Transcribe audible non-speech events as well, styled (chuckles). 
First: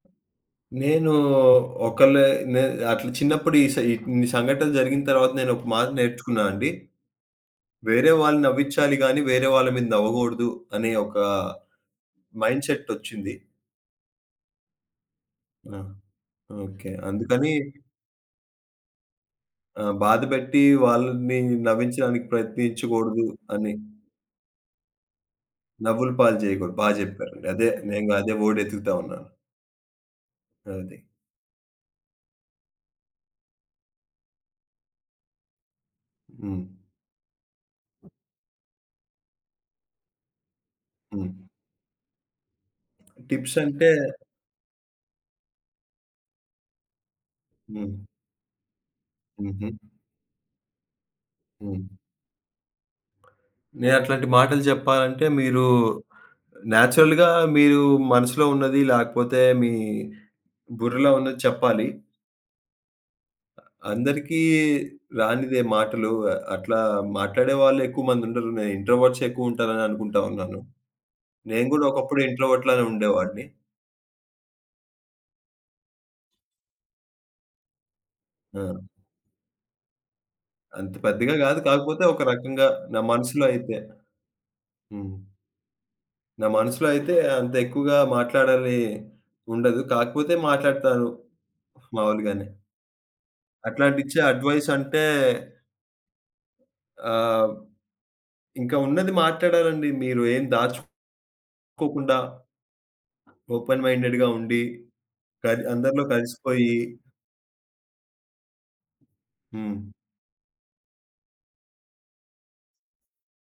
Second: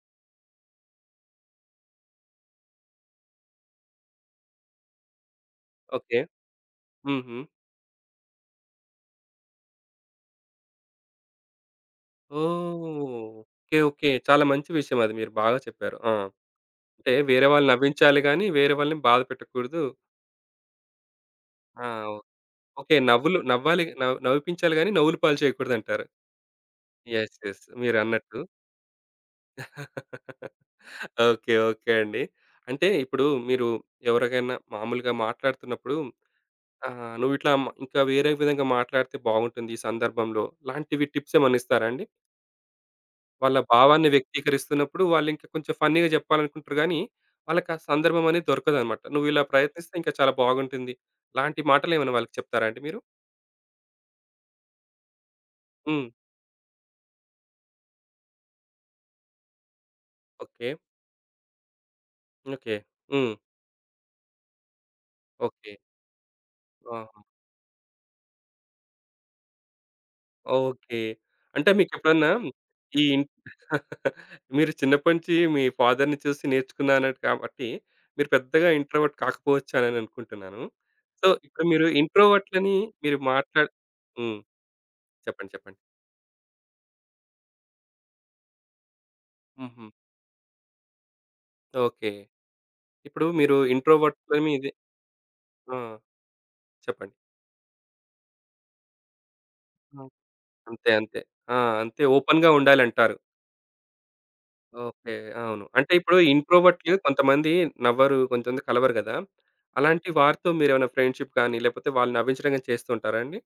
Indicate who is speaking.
Speaker 1: నేను ఒకలే నె అట్లా చిన్నప్పుడు ఇ సే ఇన్ని సంఘటనలు జరిగిన తర్వాత నేనొక మాట
Speaker 2: ఓకే.
Speaker 1: నేర్చుకున్నానండి.
Speaker 2: హుహు.
Speaker 1: వేరే వాళ్ళని నవ్వించాలి గాని, వేరే వాళ్ళ మీద నవ్వగూడదు అనే ఒక
Speaker 2: ఓహ్!
Speaker 1: మైండ్‌సేట్ ఒచ్చింది.
Speaker 2: Okay, okay. చాలా మంచి విషయమది మీరు బాగా
Speaker 1: ఆ!
Speaker 2: చెప్పారు. ఆ!
Speaker 1: ఓకే.
Speaker 2: అంటే వేరే
Speaker 1: అందుకని
Speaker 2: వాళ్ళని నవ్వించాలి గాని వేరే వాళ్ళని బాధ పెట్టకూడదు.
Speaker 1: ఆ! బాధబెట్టి వాళ్ళని
Speaker 2: ఆ!
Speaker 1: నవ్వించడానికి
Speaker 2: ఓకే.
Speaker 1: ప్రయత్నించగూడదు
Speaker 2: నవ్వులు
Speaker 1: అని.
Speaker 2: నవ్వాలిగా నవి నవ్విపించాలి గాని నవ్వుల పాలు చేయకూడదంటారు.
Speaker 1: నవ్వుల పాలు జేయగూడదు. బాగా
Speaker 2: యెస్.
Speaker 1: జెప్పారండి.
Speaker 2: యెస్.
Speaker 1: అదే నేను గూడ అదే
Speaker 2: మీరన్నట్టు
Speaker 1: వర్డ్ ఎతుకుతా ఉన్నాను.
Speaker 2: (chuckles)
Speaker 1: అది.
Speaker 2: ఓకే. ఓకే అండి. అంటే ఇప్పుడు మీరు ఎవరికైనా మామూలుగా మాట్లాడుతున్నప్పుడు
Speaker 1: హ్మ్.
Speaker 2: ఆహ్, నువ్విట్లా మ ఇంకా వేరే విధంగా మాట్లాడితే బాగుంటుంది ఈ సందర్భంలో ఇలాంటివి టిప్స్
Speaker 1: హ్మ్.
Speaker 2: ఏమైనా ఇస్తారా అండి?
Speaker 1: టిప్స్
Speaker 2: వాళ్ళ
Speaker 1: అంటే
Speaker 2: భావాన్ని వ్యక్తీకరిస్తున్నప్పుడు వాళ్ళింకా కొంచెం ఫన్నీగా జెప్పాలనుకుంటారు గానీ, వాళ్ళకి ఆ
Speaker 1: హ్మ్.
Speaker 2: సందర్భమనేది దొరకదన్నమాట. నువ్విలా
Speaker 1: హుహు.
Speaker 2: ప్రయత్నిస్తే ఇంకా చాలా బాగుంటుంది. ఇలాంటి
Speaker 1: హ్మ్.
Speaker 2: మాటలేమైనా వాళ్ళకి చెప్తారా అండి మీరు?
Speaker 1: నేను అట్లాంటి మాటలు జెప్పాలంటే మీరు
Speaker 2: హ్మ్.
Speaker 1: నేచురల్‌గా మీరు మనసులో ఉన్నది లేకపోతే మీ
Speaker 2: ఓకే.
Speaker 1: బుర్రలో ఉన్నది చెప్పాలి.
Speaker 2: ఓకే. హ్మ్.
Speaker 1: అందరికి రానిదే
Speaker 2: ఓకే.
Speaker 1: మాటలు. ఆహ్, అట్లా
Speaker 2: ఆహా!
Speaker 1: మాట్లాడేవాళ్ళు ఎక్కువ మందుండరు. నేను ఇంట్రోవర్ట్‌సే ఎక్కువ ఉంటారని అనుకుంటా ఉన్నాను.
Speaker 2: ఓకే.
Speaker 1: నేను
Speaker 2: అంటే
Speaker 1: గూడా ఒకప్పుడు
Speaker 2: మీకెప్పుడన్నా
Speaker 1: ఇంట్రోవర్ట్‌లానే
Speaker 2: ఈ
Speaker 1: ఉండేవాడిని.
Speaker 2: (chuckles) మీరు చిన్నప్పటినుంచి మీ ఫాదర్‌ని చూసి నేర్చుకున్నా అన్నారు కాబట్టి మీరు పెద్దగా
Speaker 1: ఆ!
Speaker 2: ఇంట్రోవర్ట్ కాకపోవచ్చ అనే అనుకుంటున్నాను.
Speaker 1: అంత
Speaker 2: సో,
Speaker 1: పెద్దగా గాదు
Speaker 2: ఇప్పుడు మీరు
Speaker 1: కాకపోతే ఒక రకంగా
Speaker 2: ఇంట్రోవర్ట్‌లని
Speaker 1: నా
Speaker 2: మీరు
Speaker 1: మనసులో
Speaker 2: మాట్లాడి
Speaker 1: అయితే
Speaker 2: హ్మ్.
Speaker 1: హ్మ్.
Speaker 2: చెప్పండి, చెప్పండి.
Speaker 1: నా మనసులో అయితే అంత ఎక్కువగా మాట్లాడాలి ఉండదు.
Speaker 2: హుహు.
Speaker 1: కాకపోతే మాట్లాడతాను
Speaker 2: ఓకే.
Speaker 1: మామూలుగానే.
Speaker 2: ఇప్పుడు మీరు
Speaker 1: అట్లాంటియి ఇచ్చే
Speaker 2: ఇంట్రోవర్ట్‌తోని
Speaker 1: అడ్వైస్
Speaker 2: ఇదే
Speaker 1: అంటే
Speaker 2: ఆ! చెప్పండి.
Speaker 1: ఆహ్, ఇంకా ఉన్నది మాట్లాడాలండి.
Speaker 2: ఆ!
Speaker 1: మీరు ఏం దాచు
Speaker 2: అంతే. అంతే. ఆ! అంతే
Speaker 1: కోకుండా...
Speaker 2: ఓపెన్‌గా ఉండాలంటారు.
Speaker 1: ఓపెన్ మైండెడ్‌గా ఉండి
Speaker 2: ఓకే.
Speaker 1: కన్
Speaker 2: అవును. అంటే
Speaker 1: అందరిలో
Speaker 2: ఇప్పుడు
Speaker 1: కలిసిపోయి
Speaker 2: ఇంట్రోవర్ట్‌లు కొంతమంది నవ్వరు కొంతమంది కలవరు గదా!
Speaker 1: హ్మ్.
Speaker 2: అలాంటి వారితో మీరేమైనా ఫ్రెండ్‌షిప్‌ గాని, లేకపోతే వాళ్ళని నవ్వించడం గాని చేస్తూ ఉంటారా అండి?